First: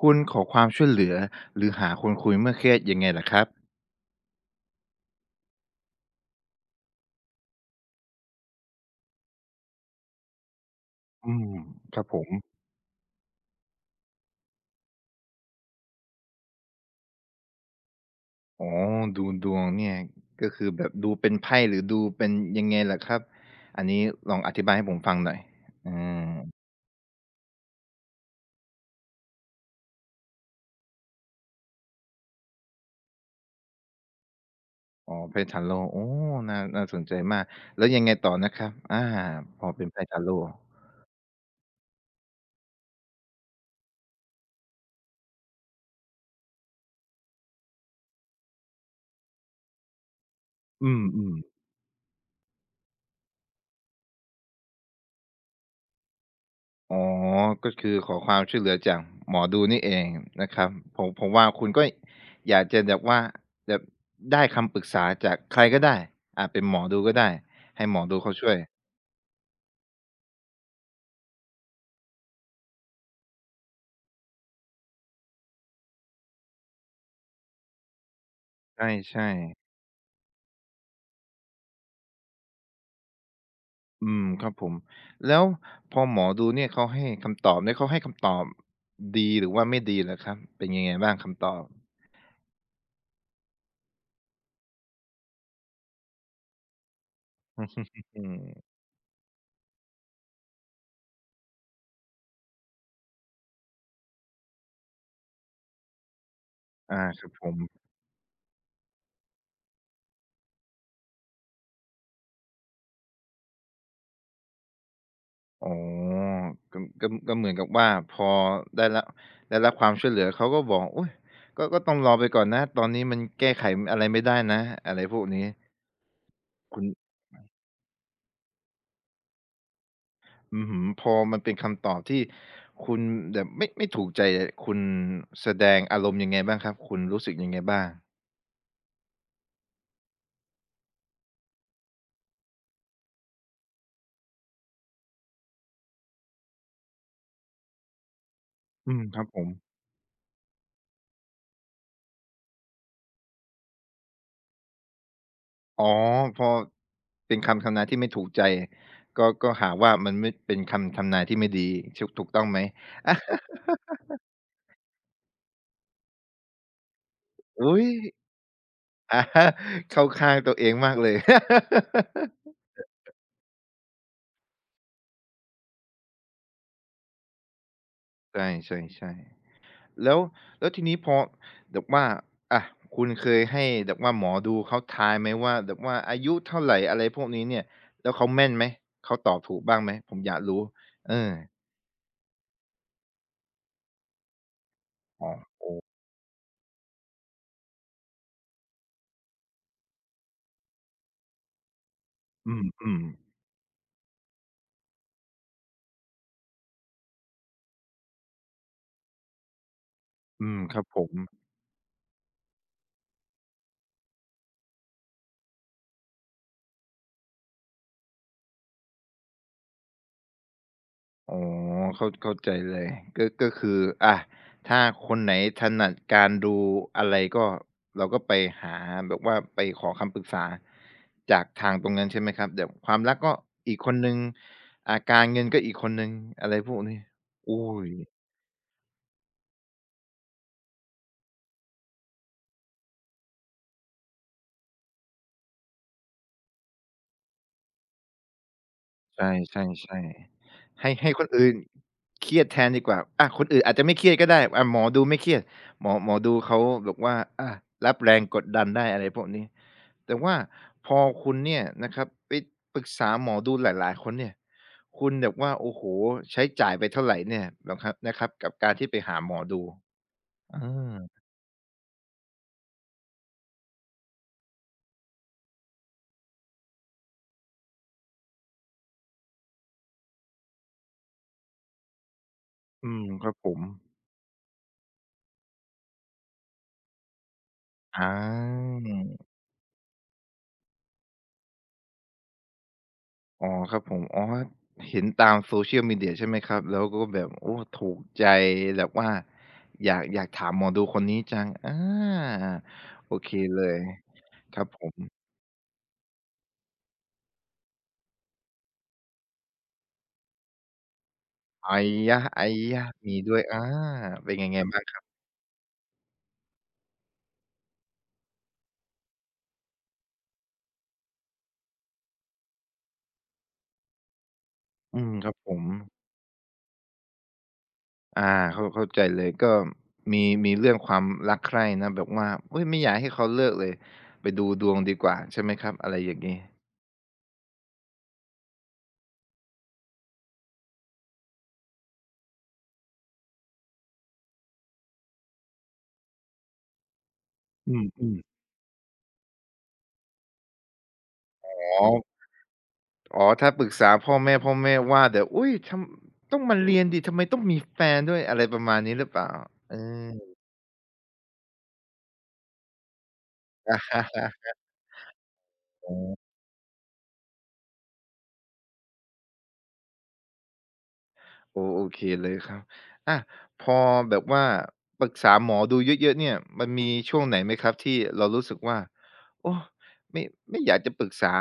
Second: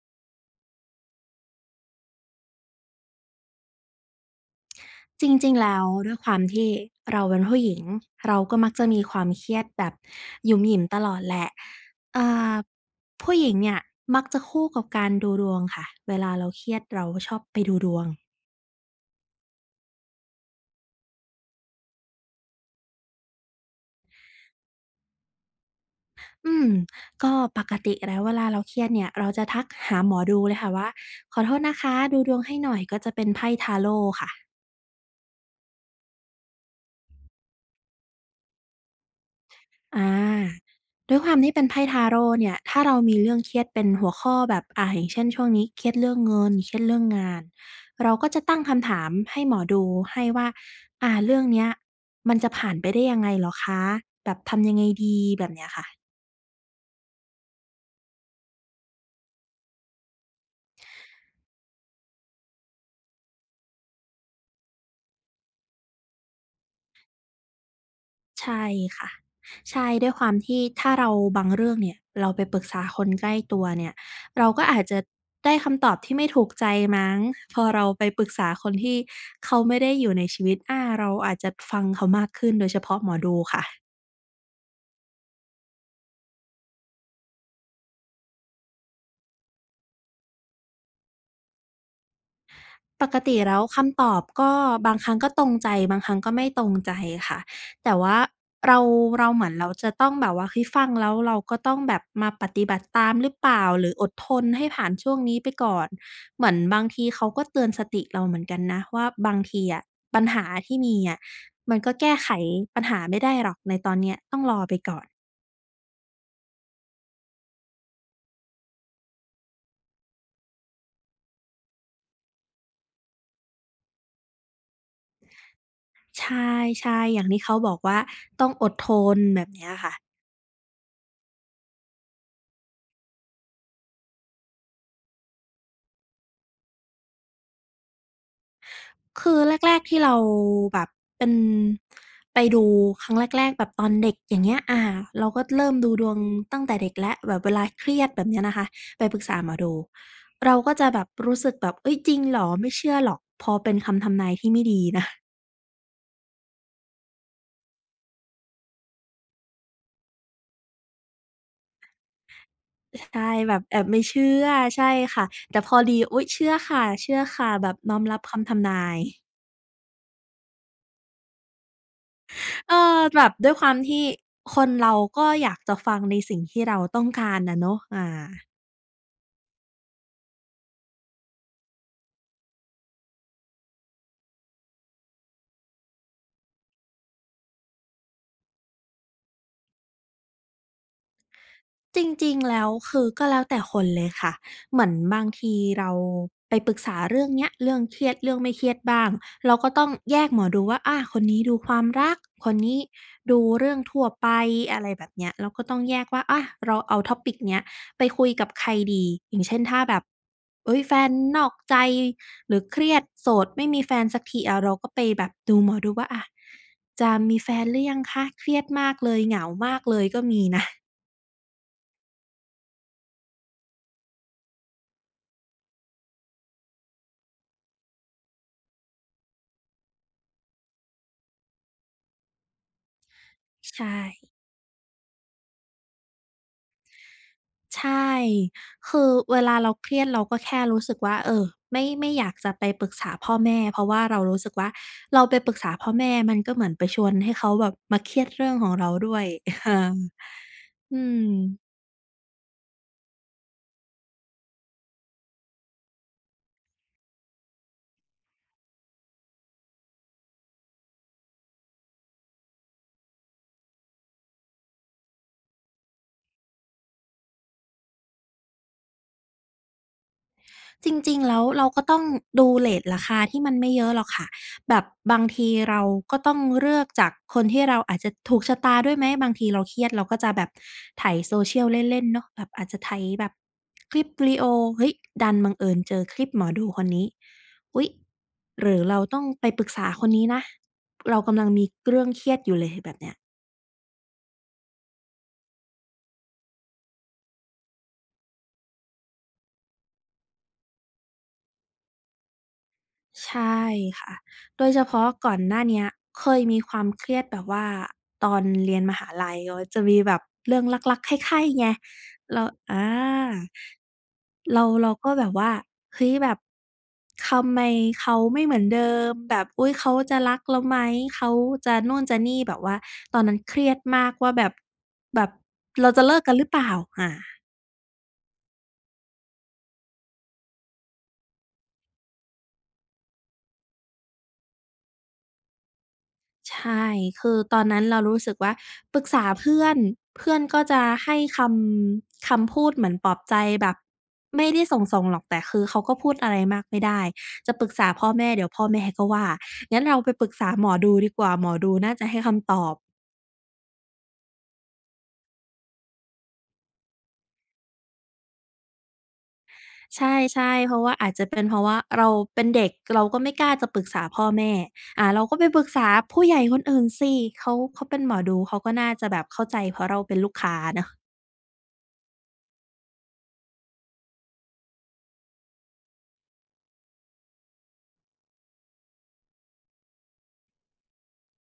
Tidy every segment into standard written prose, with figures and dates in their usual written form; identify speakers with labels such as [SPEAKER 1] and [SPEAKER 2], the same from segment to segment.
[SPEAKER 1] คุณขอความช่วยเหลือหรือหาคนคุยเมื่อเครียดยังไงล่ะครับ
[SPEAKER 2] จริงๆแล้วด้วยความที่เราเป็นผู้หญิงเราก็มักจะมีความเครียดแบบหยุมหยิมตลอด
[SPEAKER 1] อื
[SPEAKER 2] แหละ
[SPEAKER 1] มครับผ
[SPEAKER 2] อ่
[SPEAKER 1] ม
[SPEAKER 2] าผู้หญิงเนี่ยมักจะคู่กับการดูดวงค่ะเวลาเราเครียดเราชอบไปดูดวง
[SPEAKER 1] อ๋อดูดวงเนี่ยก็คือแบบดูเป็นไพ่หรือดูเป็นยังไงล่ะครับอันนี้ลองอธิบายให้ผมฟังหน่อยอา
[SPEAKER 2] อืมก็ปกติแล้วเวลาเราเครียดเนี่ยเราจะทักหาหมอดูเลยค่ะว่าขอโทษนะคะดูดวงให้หน่อยก็จะเป็นไพ่ทาโรต์ค่ะ
[SPEAKER 1] อ๋อไพ่ tarot โอ้น่าสนใจมากแล้วยังไงต่อนะครับอาพอเป็น
[SPEAKER 2] อา
[SPEAKER 1] ไพ่ tarot
[SPEAKER 2] ด้วยความที่เป็นไพ่ทาโร่เนี่ยถ้าเรามีเรื่องเครียดเป็นหัวข้อแบบอย่างเช่นช่วงนี้เครียดเรื่องเงินเครียดเรื่องงานเราก็จะตั้งคำถามให้หมอดูให้ว่า
[SPEAKER 1] อืม
[SPEAKER 2] เรื่อง
[SPEAKER 1] ๆ
[SPEAKER 2] เนี้ยมันจะผ่านไปได้ยังไงเหรอคะแบบทำยังไงดีแบบเนี้ยค่ะ
[SPEAKER 1] อ๋อก็คือขอความช่วยเหลือจากหมอดูนี่เองนะครับผมว่าคุณก็อยากจะแบบว่าแบบได้คำปรึกษาจากใครก็ได้อาจเป็นหมอดูก็ได้ให้หมอดูเขาช่วย
[SPEAKER 2] ใช่ค่ะ ใช่ด้วยความที่ถ้าเราบางเรื่องเนี่ยเราไปปรึกษาคนใกล้ตัวเนี่ยเราก็อาจจะได้คำตอบที่ไม่ถูกใจมั้งพอเราไปปรึกษาคน
[SPEAKER 1] ใ
[SPEAKER 2] ที่
[SPEAKER 1] ช่
[SPEAKER 2] เขา
[SPEAKER 1] ๆ
[SPEAKER 2] ไม่ได้อยู่ในชีวิตเราอาจจะฟังเขามากขึ้นโดยเฉพาะหมอดูค่ะ
[SPEAKER 1] อืมครับผมแล้วพอหมอดูเนี่ยเขาให้คำตอบเนี่ยเขาให้คำตอบดีหรือว่าไม่ดีเหรอครับเป็นยังไงบ้างคำตอบ
[SPEAKER 2] ปกติแล้วคำตอบก็บางครั้งก็ตรงใจบางครั้งก็ไม่ตรงใจค่ะแต่ว่า
[SPEAKER 1] อือ
[SPEAKER 2] เราเราเหมือนเราจะต้องแบบว่าเฮ้ยฟังแล้วเราก็ต้องแบบมาปฏิบัติตามหรือเปล่าหรืออดทนให้ผ่านช่วงนี้ไปก่อนเหมือนบาง
[SPEAKER 1] อา
[SPEAKER 2] ที
[SPEAKER 1] ค
[SPEAKER 2] เขา
[SPEAKER 1] รับ
[SPEAKER 2] ก็
[SPEAKER 1] ผม
[SPEAKER 2] เตือนสติเราเหมือนกันนะว่าบางทีอะปัญหาที่มีอะมันก็แก้ไขปัญหาไม่ได้หรอกในตอนเนี้ยต้องรอไปก่อน
[SPEAKER 1] อ๋อก็เหมือนกับว่าพอได้รับได้รับความช่วยเหลือเขาก็บอกอุ๊ยก็ต้องรอไปก่อนนะตอนนี้มันแก้ไขอะไรไม่ได้นะอะไรพวกนี้
[SPEAKER 2] ใช
[SPEAKER 1] คุณ
[SPEAKER 2] ่ๆอย่างที่เขาบอกว่าต้องอดทนแบบเนี้ยค่ะ
[SPEAKER 1] อือฮพอมันเป็นคำตอบที่คุณแบบไม่ถูกใจอะคุณแสดงอารมณ์ยังไงบ้างครับคุณรู้สึกยังไงบ้าง
[SPEAKER 2] คือแรกๆที่เราแบบเป็นไปดูครั้งแรกๆแบบตอนเด็กอย่างเงี้ยเราก็เริ่มดูดวงตั้งแต่เด็กแล้วแบบเวลาเครียดแบบเนี้ยนะคะ
[SPEAKER 1] อื
[SPEAKER 2] ไป
[SPEAKER 1] ม
[SPEAKER 2] ป
[SPEAKER 1] ค
[SPEAKER 2] รึ
[SPEAKER 1] รั
[SPEAKER 2] ก
[SPEAKER 1] บ
[SPEAKER 2] ษา
[SPEAKER 1] ผ
[SPEAKER 2] ห
[SPEAKER 1] ม
[SPEAKER 2] มอดูเราก็จะแบบรู้สึกแบบเฮ้ยจริงเหรอไม่เชื่อหรอกพอเป็นคำทำนายที่ไม่ดีนะ
[SPEAKER 1] อ๋อพอเป็นคำทำนายที่ไม่ถูกใจก็หาว่ามันไม่เป็นคำทำนายที่ไม่ดีชถูกต้องไหม
[SPEAKER 2] ใช่แบบแอบไม่เชื่อใช่ค่ะแต่พอดีอุ๊ยเชื่อค่ะเชื่อค่ะแบบ
[SPEAKER 1] อุ๊ย
[SPEAKER 2] น้อมรับคำทำนาย
[SPEAKER 1] อาเข้าข้างตัวเองมากเลย
[SPEAKER 2] เออแบบด้วยความที่คนเราก็อยากจะฟังในสิ่งที่เราต้องการอะเนาะ
[SPEAKER 1] ใช่ๆๆแล้วทีนี้พอแบบว่าอะคุณเคยให้แบบว่าหมอดูเขาทายไหมว่าแบบว่าอายุเท่าไรอะไรพวกนี้เนี่ยแล้วเขาแม่นไหมเขาตอบถูกบ้างไหมผมอยากรู้เออ
[SPEAKER 2] จริงๆแล้วคือก็แล้วแต่คนเลยค่ะเหมือนบาง
[SPEAKER 1] อ๋
[SPEAKER 2] ที
[SPEAKER 1] อ
[SPEAKER 2] เราไปปรึกษาเรื่องเนี้ยเรื่องเครียดเรื่องไม่เครียดบ้างเราก็ต้องแยกหมอดูว่าคนนี้ดูความรักค
[SPEAKER 1] อื
[SPEAKER 2] นนี้
[SPEAKER 1] มๆ
[SPEAKER 2] ดูเรื่องทั่วไปอะไรแบบเนี้ยเราก็ต้องแยกว่าเราเอา topic เนี้ยไปคุยกับใครดีอย่างเช่นถ้าแบบ
[SPEAKER 1] อืมค
[SPEAKER 2] เฮ้ย
[SPEAKER 1] รับ
[SPEAKER 2] แฟ
[SPEAKER 1] ผ
[SPEAKER 2] น
[SPEAKER 1] ม
[SPEAKER 2] นอกใจหรือเครียดโสดไม่มีแฟนสักทีเราก็ไปแบบดูหมอดูว่าจะมีแฟนหรือยังคะเครียดมากเลยเหงามากเลยก็มีนะ
[SPEAKER 1] อ๋อเข้าใจเลยก็ก็คืออะถ้าคนไหนถนัดการดูอะไรก็เราก็ไปหาแบบว่าไปขอคำปรึกษาจากทางตรงนั้นใช่ไหมครับแบบความรักก็ อีก
[SPEAKER 2] ใช่
[SPEAKER 1] คนหนึ่งอ่าการเงินก็อีกคนหนึ่งอะไรพวกนี้โอ้
[SPEAKER 2] ใช่
[SPEAKER 1] โฮ
[SPEAKER 2] คือเวลาเราเครียดเราก็แค่รู้สึกว่าไม่อยากจะไปปรึกษาพ่อแม่เพราะว่าเรารู้สึกว่าเราไปปรึกษาพ่อแม่มันก็เหมือนไปชวนให้เขาแบบมาเครียดเรื่องของเราด้ว
[SPEAKER 1] ใ
[SPEAKER 2] ย
[SPEAKER 1] ช
[SPEAKER 2] ค่ะ
[SPEAKER 1] ่ๆๆให้
[SPEAKER 2] อื
[SPEAKER 1] ให้คน
[SPEAKER 2] ม
[SPEAKER 1] อื่นเครียดแทนดีกว่าอาคนอื่นอาจจะไม่เครียดก็ได้อาหมอดูไม่เครียดหมอดูเขาแบบว่าอารับแรงกดดันได้อะไรพวกนี้แต่ว่าพอคุณเนี่ยนะครับไปปรึกษาหมอดูหลายๆคนเนี่ยคุณแบบว่าโอ้โฮใช้จ่ายไปเท่าไรเนี่ยนะครับนะครับกับการที่ไปหาหมอดูเอ
[SPEAKER 2] จ
[SPEAKER 1] อ
[SPEAKER 2] ริงๆแล้วเราก็ต้องดูเรตราคาที่มันไม่เยอะหรอกค่ะแบบบางทีเราก็ต้องเลือกจากคนที่เราอาจจะถูกชะตาด้วยไหมบางทีเราเครียดเราก็จะแบบไถ social เล่นๆเนาะแบบอาจจะไถ
[SPEAKER 1] อืม
[SPEAKER 2] แบ
[SPEAKER 1] ค
[SPEAKER 2] บ
[SPEAKER 1] รับผม
[SPEAKER 2] คลิปวิดีโอเฮ้ยดันบังเอิญเจอคลิปหมอดูคนนี้อุ๊ย
[SPEAKER 1] อา
[SPEAKER 2] หรือเราต้องไปปรึกษาคนนี้นะเรากำลังมีเรื่องเครียดอยู่เลยแบบเนี้ย
[SPEAKER 1] อ๋อครับผมอ๋อเห็นตาม Social Media ใช่ไหมครับแล้วก็แบบโอ้ถูกใจแบบว่าอยากอยากถามหมอดูคนนี้จังอาโอเค
[SPEAKER 2] ใช่
[SPEAKER 1] เลย
[SPEAKER 2] ค่ะ
[SPEAKER 1] ค
[SPEAKER 2] โด
[SPEAKER 1] รับ
[SPEAKER 2] ย
[SPEAKER 1] ผ
[SPEAKER 2] เฉพาะ
[SPEAKER 1] ม
[SPEAKER 2] ก่อนหน้าเนี้ยเคยมีความเครียดแบบว่าตอนเรียนมหาลัยก็จะมีแบบเรื่องรักๆใคร่ๆไง
[SPEAKER 1] อัยยะ
[SPEAKER 2] เรา
[SPEAKER 1] อัยยะ
[SPEAKER 2] อา
[SPEAKER 1] มีด้วยอาเป็นยังไง
[SPEAKER 2] เรา
[SPEAKER 1] บ้าง
[SPEAKER 2] เรา
[SPEAKER 1] ครั
[SPEAKER 2] ก็
[SPEAKER 1] บ
[SPEAKER 2] แบบว่าเฮ้ยแบบทำไมเขาไม่เหมือนเดิมแบบอุ๊ยเขาจะรักเราไหมเขาจะนู่นจะนี่แบบว่าตอนนั้นเครียดมากว่าแบบ
[SPEAKER 1] อืม
[SPEAKER 2] แบ
[SPEAKER 1] ค
[SPEAKER 2] บ
[SPEAKER 1] รับผม
[SPEAKER 2] เราจะเลิกกันหรือเปล่าอา
[SPEAKER 1] อาเข้าใจเลยก็มีมีเรื่องความรักใคร่นะแบบว่าเฮ้ยไม่อยากให้เขาเลิกเลยไปดูดวงดีกว่าใช่ไหมครับอะไรอย่างงี้
[SPEAKER 2] ใช่คือตอนนั้นเรารู้สึกว่าปรึกษาเพื่อนเพื่อนก็จะให้คำพูดเหมือนปลอบใจแบบไม่ได้ส่งๆหรอกแต่คือเขาก็พูดอะไรมากไม่ได้จะปรึก
[SPEAKER 1] อื
[SPEAKER 2] ษาพ่อ
[SPEAKER 1] ม
[SPEAKER 2] แม่เดี๋ยวพ่อแม่ก็ว่างั้นเราไปปรึกษาหมอดูดีกว่าหมอดู
[SPEAKER 1] ๆอ๋อ
[SPEAKER 2] น่าจะให้คำตอบ
[SPEAKER 1] อ๋อถ้าปรึกษาพ่อแม่พ่อแม่ว่าแต่อุ๊ยทำต้องมาเรียนสิทำไมต้องมีแฟนด้วยอะไรประมาณนี้หรือเปล่าเออ
[SPEAKER 2] ใช่ๆเพราะว่าอาจจะเป็นเพราะว่าเราเป็นเด็กเราก็ไม่กล้าจะปรึกษาพ่อแม่ เราก็ไปปรึกษา
[SPEAKER 1] อ๋อ
[SPEAKER 2] ผู้ใหญ่คนอื่นสิเขาเป็นหมอดูเขาก็น่าจะแบบเข้าใจเพราะเราเป็นลูกค้าเนาะ
[SPEAKER 1] โอ้โอเคเลยครับอาพอแบบว่าปรึกษาหมอดูเยอะๆเนี่ยมันมีช่วงไหนไหมครับที่เรารู้สึกว่าโอ้ไม่ไม่อยากจะปรึกษา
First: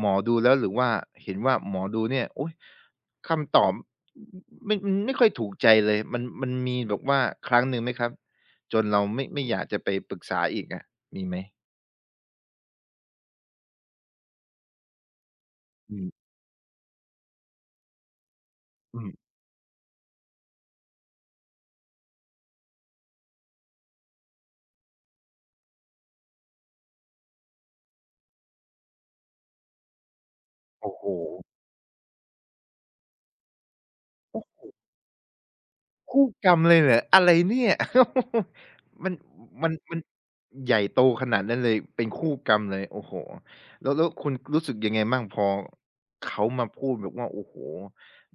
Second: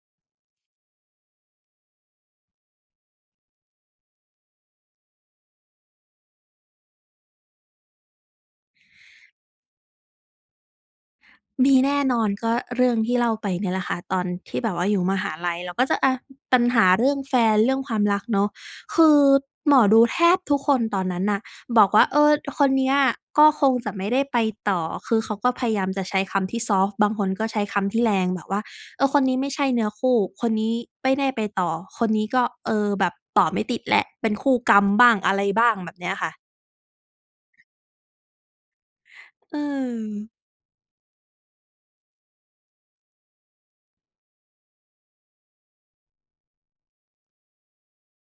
[SPEAKER 1] หมอดูแล้วหรือว่าเห็นว่าหมอดูเนี่ยอุ๊ยคำตอบไม่มันไม่ค่อยถูกใจเลยมันมีแบบว่าครั้งหนึ่งไหมครับจนเราไม่อยากจะไปปรึกษาอีกอะมีไหม
[SPEAKER 2] มีแน่นอนก็เรื่องที่เล่าไปเนี่ยแหละค่ะตอนที่แบบว่าอยู่มหาลัยเราก็จะ
[SPEAKER 1] อื
[SPEAKER 2] อะ
[SPEAKER 1] ม
[SPEAKER 2] ปัญหาเรื่องแฟนเรื่องความรักเนาะ
[SPEAKER 1] อื
[SPEAKER 2] คื
[SPEAKER 1] ม
[SPEAKER 2] อหมอดูแทบทุกคนตอนนั้นน่ะบอกว่าเออคนเนี้ยก็คงจะไม่ได้ไปต่อคือเขาก็พยายามจะใช้คำที่ซอฟต์บางคนก็ใช้คำที่แรงแบบว่าเออคนนี้ไม่ใช่เนื้อคู่คนนี้
[SPEAKER 1] โอ้โฮ
[SPEAKER 2] ไม่ได้ไปต่อคนนี้ก็เออแบบต่อไม่ติดแหละเป็นคู่กรรมบ้างอะไรบ้างแบบเนี้ย
[SPEAKER 1] คู่
[SPEAKER 2] ค่ะ
[SPEAKER 1] กรรมเลยเหรออะไรเนี่ย มัน
[SPEAKER 2] เอ
[SPEAKER 1] มัน
[SPEAKER 2] อ
[SPEAKER 1] ใหญ่โตขนาดนั้นเลยเป็นคู่กรรมเลยโอ้โฮแล้วคุณรู้สึกยังไงบ้างพอเขามาพูดแบบว่าโอ้โฮ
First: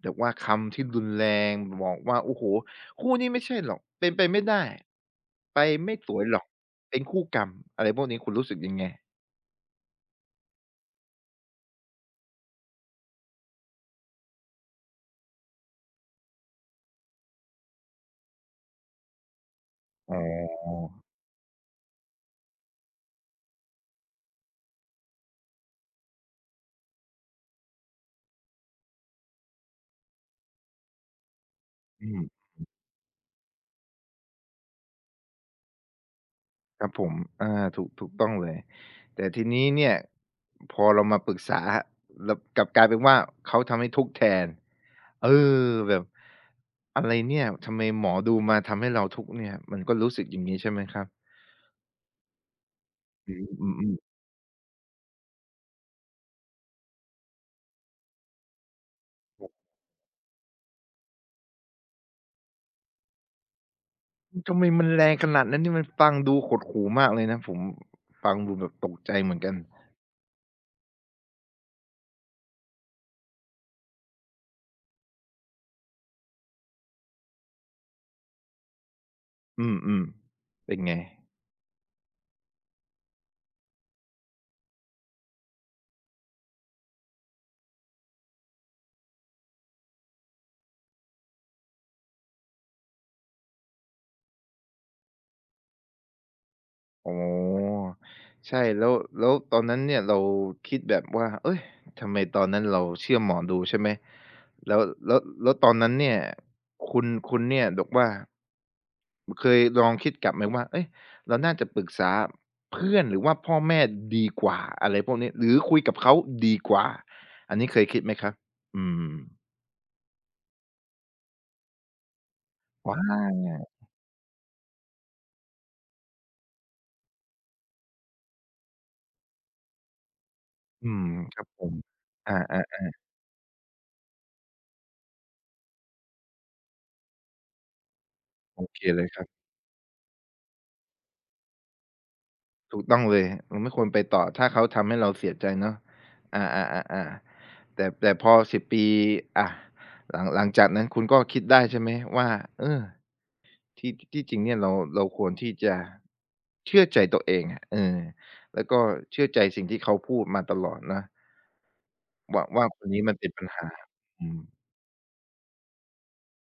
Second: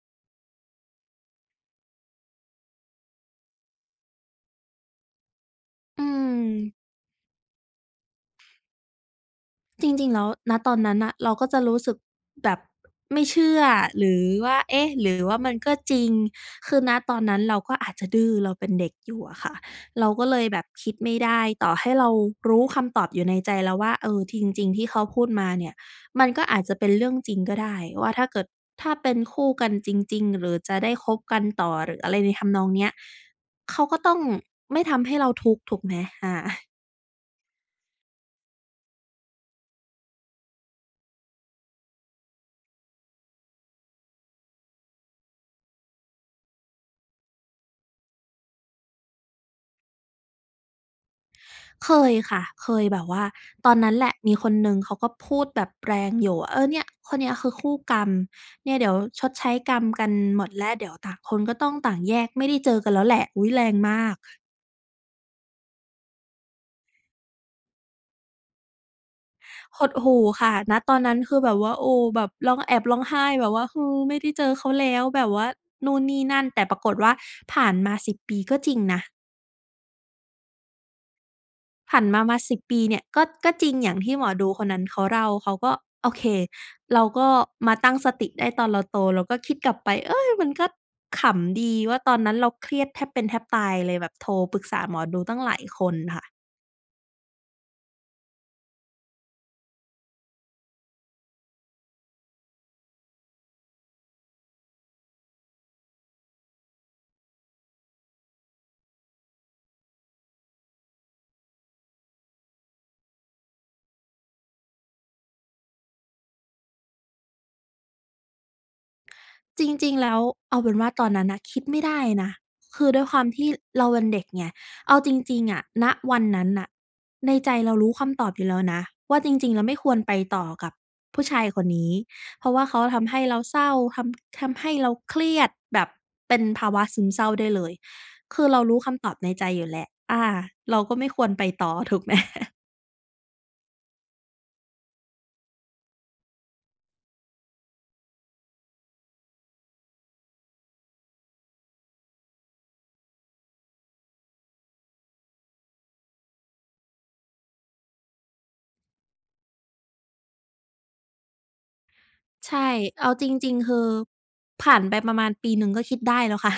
[SPEAKER 1] แบบว่าคำที่รุนแรงบอกว่าโอ้โฮคู่นี้ไม่ใช่หรอกเป็นไปไม่ได้ไปไม่
[SPEAKER 2] อื
[SPEAKER 1] สวยห
[SPEAKER 2] ม
[SPEAKER 1] รอกเป็นคู่กรรมอะไรพวกนี้คุณรู้สึกยังไง
[SPEAKER 2] จริงๆแล้วณตอนนั้นน่ะเราก็จะรู้สึกแบบไม่เชื่อหรือว่าเอ๊ะหรือว่ามันก็จริงคือณตอนนั้นเราก็อาจจะดื้อเราเป็นเด็กอยู่อะค่ะเรา
[SPEAKER 1] อ๋
[SPEAKER 2] ก็เลยแบบ
[SPEAKER 1] อ
[SPEAKER 2] คิดไม่ได้ต่อให้เรารู้คำตอบอยู่ในใจแล้วว่าเออจริงๆที่เขาพูดมาเนี่ยมันก็อาจจะเป็นเรื่องจริงก็ได้ว่าถ้าเกิดถ้าเป็นคู่กันจริงๆหรือจะได้คบกันต่อหรือ
[SPEAKER 1] อื
[SPEAKER 2] อะไรใน
[SPEAKER 1] ม
[SPEAKER 2] ทำนองเนี้ยเขาก็ต้องไม่ทำให้เราทุกข์ถูกไหมอา
[SPEAKER 1] ครับผมอาถูกต้องเลยแต่ทีนี้เนี่ยพอเรามาปรึกษาเรากลับกลายเป็นว่าเขาทำให้ทุกข์แทนเออแบบอะไรเนี่ยทำไมหมอดูมาทำให้เราทุกข์เนี่ยมันก็รู้สึกอย่างงี้ใช่ไหมครับ
[SPEAKER 2] เคยค่ะ เคยแบบว่า
[SPEAKER 1] อืม
[SPEAKER 2] ตอน
[SPEAKER 1] อื
[SPEAKER 2] นั้
[SPEAKER 1] ม
[SPEAKER 2] นแหละ มีคนหนึ่งเขาก็พูดแบบแรงอยู่ว่า เออเนี่ยคนเนี้ยคือคู่กรรมเนี่ยเดี๋ยวชดใช้กรรมกันหมดแล้วเดี๋ยวต่างคนก็ต้องต่างแยกไม่ได้เจอกันแล้วแหละอุ๊ยแรงมาก
[SPEAKER 1] ๆทำไมมันแรงขนาดนั้นนี่มันฟังดูหดหู่มากเลยนะผมฟังดูแบบตกใจเหมือนกัน
[SPEAKER 2] หดหู่ค่ะณตอนนั้นคือแบบว่าโอ้แบบร้องแอบร้องไห้แบบว่าฮือไม่ได้เจอเขาแล้วแบบว่านู่นนี่นั่นแต่ปรากฏว่าผ่านมาสิบปีก็จริงนะ
[SPEAKER 1] อืมๆเป็นไง
[SPEAKER 2] ผ่านมา10 ปีเนี่ยก็จริงอย่างที่หมอดูคนนั้นเขาเล่าเขาก็โอเคเราก็มาตั้งสติได้ตอนเราโตเราก็คิดกลับไปเฮ้ยมันก็ขำดีว่าตอนนั้นเราเครียดแทบเป็นแทบตายเลยแบบโทรปรึกษาหมอดูตั้งหลายคนค่ะ
[SPEAKER 1] อ๋อใช่แล้วแล้วตอนนั้นเนี่ยเราคิดแบบว่าเฮ้ยทำไมตอนนั้นเราเชื่อหมอดูใช่ไหมแล้วแล้วแล้วตอนนั้นเนี่ยคุณเนี่ยแบบว่าเคยลองคิดกลับไหมว่าเฮ้ยเราน่าจะปรึกษาเพื่อนหรือว่าพ่อแม่ดีกว่าอะไรพวกนี้หรือคุยกับเขาดีกว่าอันนี้เคยคิดไหมครับอืม
[SPEAKER 2] จริงๆแล้วเอาเป็นว่าตอนนั้นน่ะคิดไม่ได้นะคือ
[SPEAKER 1] ว้า
[SPEAKER 2] ด้วยความที่
[SPEAKER 1] ย
[SPEAKER 2] เราเป็นเด็กไงเอาจริงๆอะณวันนั้นน่ะในใจเรารู้คำตอบอยู่แล้วนะว่าจริงๆแล้วไม่ควรไปต่อกับ
[SPEAKER 1] อืม
[SPEAKER 2] ผู้
[SPEAKER 1] ค
[SPEAKER 2] ชา
[SPEAKER 1] รั
[SPEAKER 2] ย
[SPEAKER 1] บ
[SPEAKER 2] ค
[SPEAKER 1] ผ
[SPEAKER 2] น
[SPEAKER 1] ม
[SPEAKER 2] นี้
[SPEAKER 1] อ
[SPEAKER 2] เพราะว่าเขา
[SPEAKER 1] า
[SPEAKER 2] ทำให้เราเศร้าทำให้เราเครียดแบบเป็นภาวะซึมเศร้าได้เลยคือ
[SPEAKER 1] ๆ
[SPEAKER 2] เรา
[SPEAKER 1] โอเค
[SPEAKER 2] รู้
[SPEAKER 1] เล
[SPEAKER 2] คำต
[SPEAKER 1] ย
[SPEAKER 2] อบ
[SPEAKER 1] ครั
[SPEAKER 2] ใน
[SPEAKER 1] บ
[SPEAKER 2] ใจอยู่แล้วอาเราก็ไม่ควรไปต่อถูกไหม
[SPEAKER 1] ถูกต้องเลยเราไม่ควรไปต่อถ้าเขาทำให้เราเสียใจเนาะอาๆๆๆแต่พอ10ปีอะหลังจากนั้นคุณก็คิดได้ใช่ไหมว่าเออที่จริงเนี่ยเราควรที่จะเชื่อใจตัวเองอะเออแล้วก็เชื่อใจสิ่งที่เขาพูดมาตลอดนะว่า
[SPEAKER 2] ใช่
[SPEAKER 1] คนนี้
[SPEAKER 2] เอา
[SPEAKER 1] มัน
[SPEAKER 2] จ
[SPEAKER 1] เป็นปัญ
[SPEAKER 2] ริงๆ
[SPEAKER 1] หา
[SPEAKER 2] คือ
[SPEAKER 1] อืม
[SPEAKER 2] ผ่านไปประมาณปีหนึ่งก็คิดได้แล้วค่ะ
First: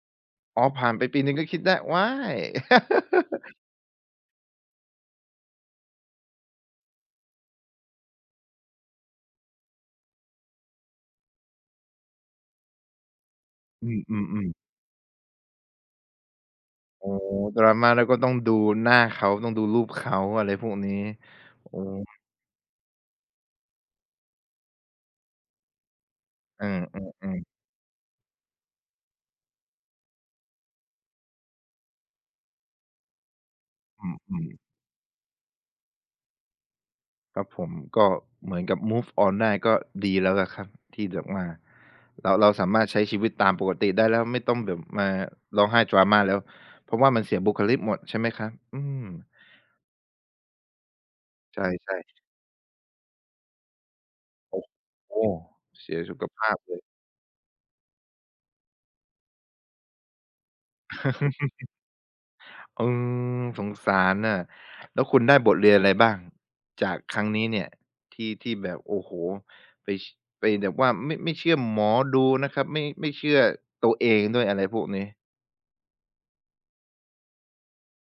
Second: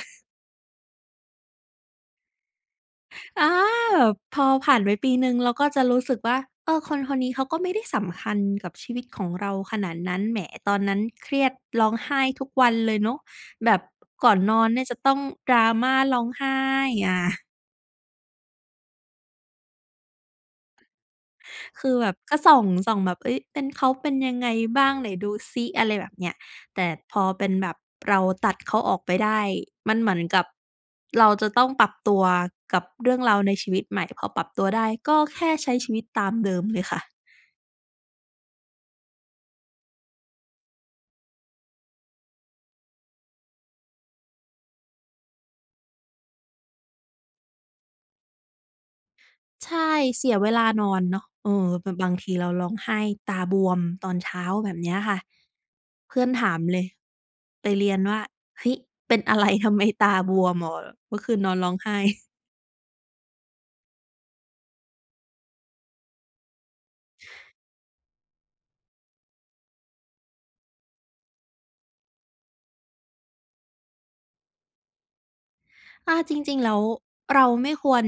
[SPEAKER 1] อ๋อผ่านไปปีหนึ่งก็คิดได้ว้าย
[SPEAKER 2] อาพอผ่านไปปีหนึ่งเราก็จะรู้สึกว่าเออคนคนนี้เขาก็ไม่ได้สำคัญกับชีวิตของเราขนาดนั้นแหมตอนนั้นเครียดร้องไห้ทุกวันเลยเนาะแบบ
[SPEAKER 1] อื
[SPEAKER 2] ก่อน
[SPEAKER 1] ม
[SPEAKER 2] น
[SPEAKER 1] ๆ
[SPEAKER 2] อน
[SPEAKER 1] ๆ
[SPEAKER 2] เนี่ยจะต้อง drama ร้องไห้
[SPEAKER 1] อ๋อ
[SPEAKER 2] อา
[SPEAKER 1] drama แล้วก็ต้องดูหน้าเขาต้องดูรูปเขาอะไรพวกนี้โอ้
[SPEAKER 2] คือแบบก็ส่องแบบเฮ้ยเป็นเขาเป็นยังไงบ้างไหนดูซิอะไรแบบเนี้ย
[SPEAKER 1] เอ
[SPEAKER 2] แต่พอ
[SPEAKER 1] อ
[SPEAKER 2] เป็น
[SPEAKER 1] ๆ
[SPEAKER 2] แบบเราตัดเขาออกไปได้มันเหมือนกับเราจะต้องปรับตัวกับเรื่องราวในชีวิตให
[SPEAKER 1] ๆอ
[SPEAKER 2] ม่พอ
[SPEAKER 1] ื
[SPEAKER 2] ปรั
[SPEAKER 1] ม
[SPEAKER 2] บตัว
[SPEAKER 1] ๆ
[SPEAKER 2] ได้ก็แค่ใช้ชีวิตตามเดิมเลยค่ะ
[SPEAKER 1] ครับผมก็เหมือนกับ move on ได้ก็ดีแล้วล่ะครับที่แบบว่าเราสามารถใช้ชีวิตตามปกติได้แล้วไม่ต้องแบบมาร้องไห้ drama แล้วเพราะว่ามันเสียบุคลิกหมดใช่ไหมครับอืม
[SPEAKER 2] ใช่เสียเวลานอนเนาะเออ
[SPEAKER 1] ใช่
[SPEAKER 2] บบางทีเราร้องไห้ตาบวมตอนเช้า
[SPEAKER 1] ๆโอ้
[SPEAKER 2] แบบเนี้ย
[SPEAKER 1] โฮ
[SPEAKER 2] ค่ะ
[SPEAKER 1] เสียสุ
[SPEAKER 2] เพื่
[SPEAKER 1] ข
[SPEAKER 2] อน
[SPEAKER 1] ภา
[SPEAKER 2] ถา
[SPEAKER 1] พ
[SPEAKER 2] ม
[SPEAKER 1] เล
[SPEAKER 2] เล
[SPEAKER 1] ย
[SPEAKER 2] ยไปเรียนว่าเฮ้ยเป็นอะไรทำไมตาบวมเหรอเมื่อคืนนอนร้องไห้
[SPEAKER 1] เออสงสารน่ะแล้วคุณได้บทเรียนอะไรบ้างจากครั้งนี้เนี่ยที่แบบโอ้โฮไปชไปแบบว่าไม่เชื่อหมอดูนะครับไม่เชื่อตัวเองด้วยอะไรพวกนี้
[SPEAKER 2] อาจริงๆแล้วเราไม่ควร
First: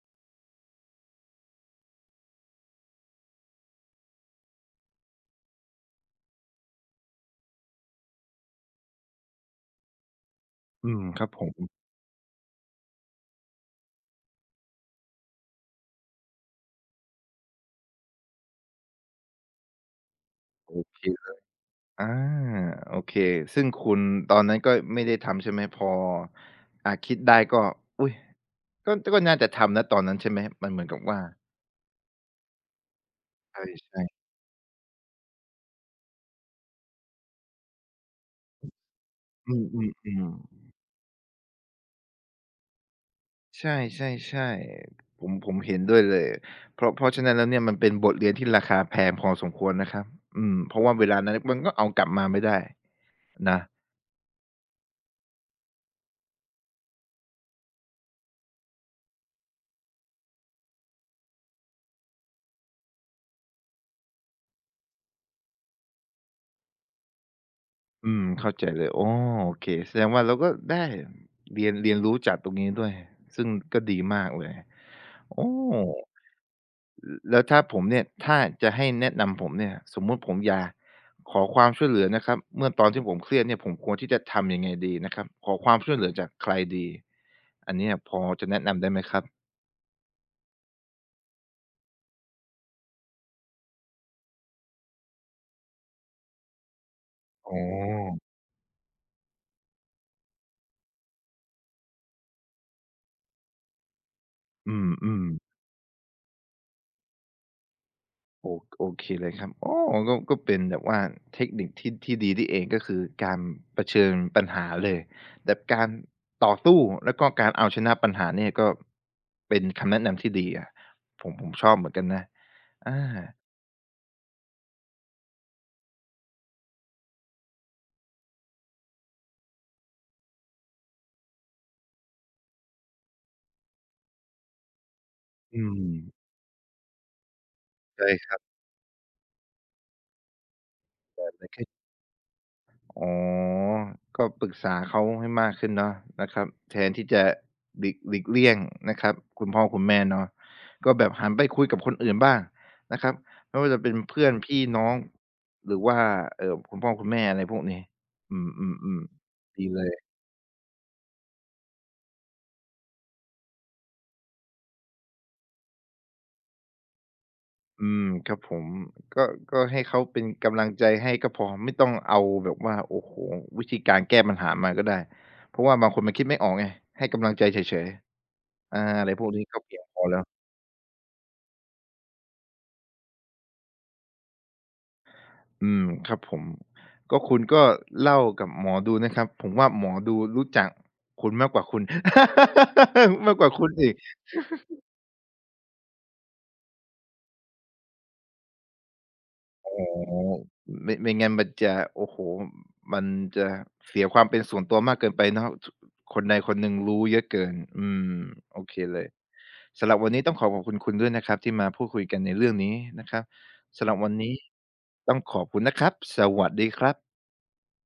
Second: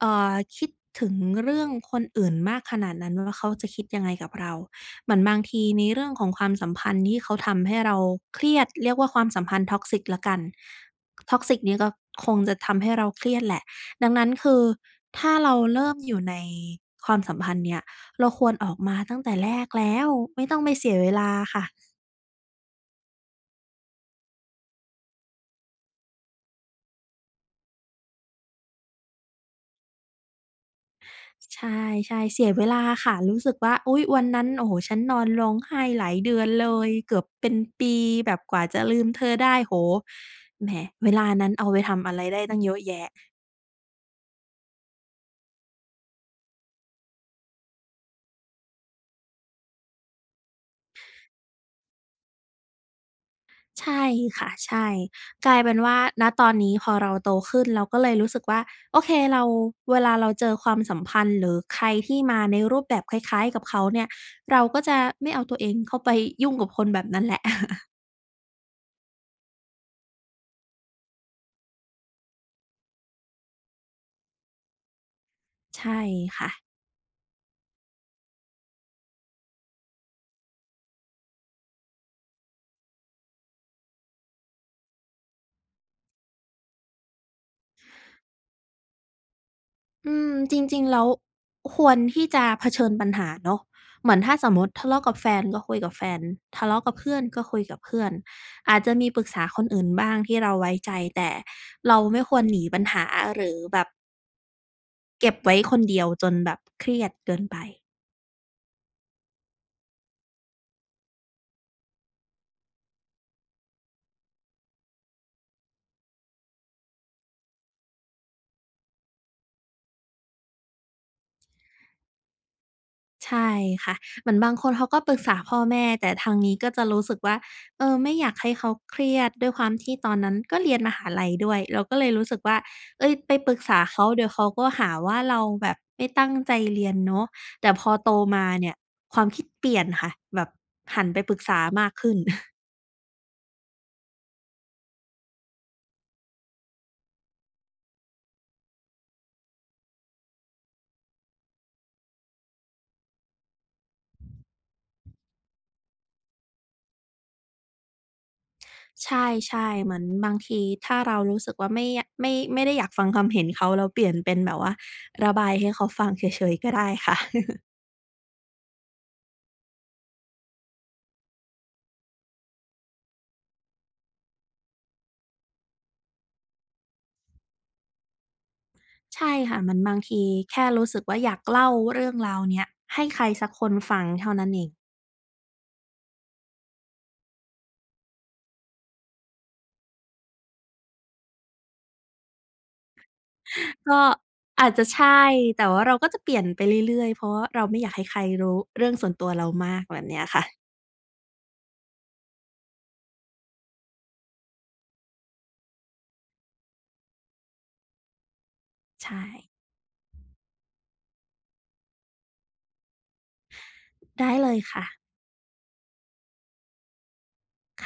[SPEAKER 2] คิดถึงเรื่องคนอื่นมากขนาดนั้นว่าเขาจะคิดยังไงกับเราเหมือนบางทีในเรื่องของความสัมพันธ์ที่เขาทำให้เราเครียดเรียกว่าความสัมพันธ์ toxic แล้วกัน
[SPEAKER 1] อืมครับผม
[SPEAKER 2] toxic เนี่ยก็คงจะทำให้เราเครียดแหละดังนั้นคือถ้าเราเริ่มอยู่ในความสัมพันธ์เนี่ยเราควรออกมาตั้งแต่แรกแล้วไม่ต้องไป
[SPEAKER 1] โอ
[SPEAKER 2] เสีย
[SPEAKER 1] เค
[SPEAKER 2] เวลาค่ะ
[SPEAKER 1] อาโอเคซึ่งคุณตอนนั้นก็ไม่ได้ทำใช่ไหมพออ่าคิดได้ก็อุ๊ยก็น่าจะทำนะตอนนั้นใช่ไหมมันเหมือนกับว่า
[SPEAKER 2] ใช่ๆเสียเวลาค่ะรู้สึ
[SPEAKER 1] ใ
[SPEAKER 2] กว่าอุ๊ย
[SPEAKER 1] ช่
[SPEAKER 2] วันนั้นโอ้โฮฉันนอนร้องไห้หลายเดือนเลยเกือบเป็นปีแบบกว่าจะลืมเธอ
[SPEAKER 1] ๆอ
[SPEAKER 2] ได้โอ้โฮ
[SPEAKER 1] ืมๆ
[SPEAKER 2] แหมเวลานั้นเอาไปทำอะไรได้ตั้งเยอะแยะ
[SPEAKER 1] ๆใช่ๆๆผมเห็นด้วยเลยเพราะฉะนั้นแล้วเนี่ยมันเป็นบทเรียนที่ราคาแพงพอสมควรนะครับอืมเพราะว่าเวลานั้นมันก็เอากลับมาไม่ได้นะ
[SPEAKER 2] ใช่ค่ะใช่กลายเป็นว่าณตอนนี้พอเราโตขึ้นเราก็เลยรู้สึกว่าโอเคเราเวลาเราเจอความสัมพันธ์หรือใครที่มาในรูปแบบคล้ายๆกับเขาเนี่ยเราก็จะไม่เอาตัวเองเข้าไปยุ่งกับคนแบบนั้นแหละ
[SPEAKER 1] อืมเข้าใจเลยอ๋อโอเคแสดงว่าเราก็ได้เรียนรู้จากตรงนี้ด้วยซึ่งก็ดีมากเลยโอ้
[SPEAKER 2] ใช่ค่ะ
[SPEAKER 1] ลแล้วถ้าผมเนี่ยถ้าจะให้แนะนำผมเนี่ยสมมุติผมอยากขอความช่วยเหลือนะครับเมื่อตอนที่ผมเครียดเนี่ยผมควรที่จะทำยังไงดีนะครับขอความช่วยเหลือจากใครดีอันเนี้ยพอจะแนะนำได้ไหมครับ
[SPEAKER 2] อืมจริงๆแล้วควรที่จะเผชิญปัญหาเนาะเหมือนถ้าสมมติทะเลาะกับแฟนก็คุยกับแฟนทะเลาะกับเพื่อนก็
[SPEAKER 1] อ๋
[SPEAKER 2] คุยกับเพื่อน
[SPEAKER 1] อ
[SPEAKER 2] อาจจะมีปรึกษาคนอื่นบ้างที่เราไว้ใจแต่เราไม่ควรหนีปัญหาหรือแบบ
[SPEAKER 1] อืม
[SPEAKER 2] เก็บไว้
[SPEAKER 1] ๆ
[SPEAKER 2] คนเดียวจนแบบเครียดเกินไป
[SPEAKER 1] โอโอเคเลยครับอ๋อก็เป็นแบบว่าเทคนิคที่ดีนี่เองก็คือการเผชิญปัญหาเลยแบบการต่อสู้แล้วก็การเอาชนะปัญหาเนี่ยก็เป็นคำแนะนำที่ดีอะผมชอบเหมือนกันนะอา
[SPEAKER 2] ใช่ค่ะเหมือนบางคนเขาก็ปรึกษาพ่อแม่แต่ทางนี้ก็จะรู้สึกว่าเออไม่อยากให้เขาเครียดด้วยความที่ตอนนั้นก็เรียนมหาลัยด้วยเราก็เลยรู้สึกว่าเฮ้ยไปปรึกษาเขาเดี๋ยวเขาก็หาว่าเรา
[SPEAKER 1] อื
[SPEAKER 2] แบบ
[SPEAKER 1] ม
[SPEAKER 2] ไม่ตั้งใจเรียนเนาะแต่พอ
[SPEAKER 1] ใช่
[SPEAKER 2] โต
[SPEAKER 1] ครับ
[SPEAKER 2] มาเนี่ยความคิดเปลี่ยนค่ะแบบหันไป
[SPEAKER 1] แบ
[SPEAKER 2] ป
[SPEAKER 1] บ
[SPEAKER 2] รึก
[SPEAKER 1] นั้น
[SPEAKER 2] ษา
[SPEAKER 1] ก็
[SPEAKER 2] มากขึ้น
[SPEAKER 1] อ๋อก็ปรึกษาเขาให้มากขึ้นเนาะนะครับแทนที่จะหลีกเลี่ยงนะครับคุณพ่อคุณแม่เนาะก็แบบหันไปคุยกับคนอื่นบ้างนะครับไม่ว่าจะเป็นเพื่อนพี่น้องหรือว่าคุณพ่อคุณแม่อะไรพวกนี้อืมอืมอืม
[SPEAKER 2] ใ
[SPEAKER 1] ดี
[SPEAKER 2] ช่
[SPEAKER 1] เล
[SPEAKER 2] ๆเหมือน
[SPEAKER 1] ย
[SPEAKER 2] บางทีถ้าเรารู้สึกว่าไม่ได้อยากฟังความเห็นเขาเราเปลี่ยนเป็นแบบว่าระบายให้เขาฟังเฉยๆก็ได้ค่ะ
[SPEAKER 1] อืมครับผมก็ให้เขาเป็นกำลังใจให้ก็พอไม่ต้องเอาแบบว่าโอ้โฮวิธีการแก้ปัญหามาก็ได้เพราะว่าบางคนมันคิดไม่ออกไงให้กำลังใจเฉยๆอาอะไรพวก
[SPEAKER 2] ใช่
[SPEAKER 1] นี้ก็
[SPEAKER 2] ค่ะมั
[SPEAKER 1] เพี
[SPEAKER 2] น
[SPEAKER 1] ยง
[SPEAKER 2] บา
[SPEAKER 1] พ
[SPEAKER 2] ง
[SPEAKER 1] อแล้
[SPEAKER 2] ที
[SPEAKER 1] ว
[SPEAKER 2] แค่รู้สึกว่าอยากเล่าเรื่องราวเนี้ยให้ใครสักคนฟังเท่านั้นเอง
[SPEAKER 1] อืมครับผมก็คุณก็เล่ากับหมอดูนะครับผมว่าหมอดูรู้จักคุณมากกว่าคุณ มากกว่าคุณอีก
[SPEAKER 2] ก็อาจจะใช่แต่ว่าเราก็จะเปลี่ยนไปเรื่อยๆเพราะว่าเราไม่อยากให้ใครรู้เรื่องส่วนตัวเรา
[SPEAKER 1] โอ๋
[SPEAKER 2] มาก
[SPEAKER 1] อ
[SPEAKER 2] แบบเนี้ยค่ะ
[SPEAKER 1] ไม่งั้นมันจะโอ้โหมันจะเสียความเป็นส่วนตัวมากเกินไปเนอะคนใดคนหนึ่งรู้เยอะเกินอืมโอเคเลย
[SPEAKER 2] ใช่
[SPEAKER 1] สำหรับวันนี้ต้องขอบคุณคุณด้วยนะครับที่มาพูดคุยกันในเรื่องนี้นะครับสำหรับวัน
[SPEAKER 2] ได้
[SPEAKER 1] นี้
[SPEAKER 2] เลยค่ะ
[SPEAKER 1] ต้องขอบคุณนะครับสวัสดีครับ
[SPEAKER 2] ค่ะ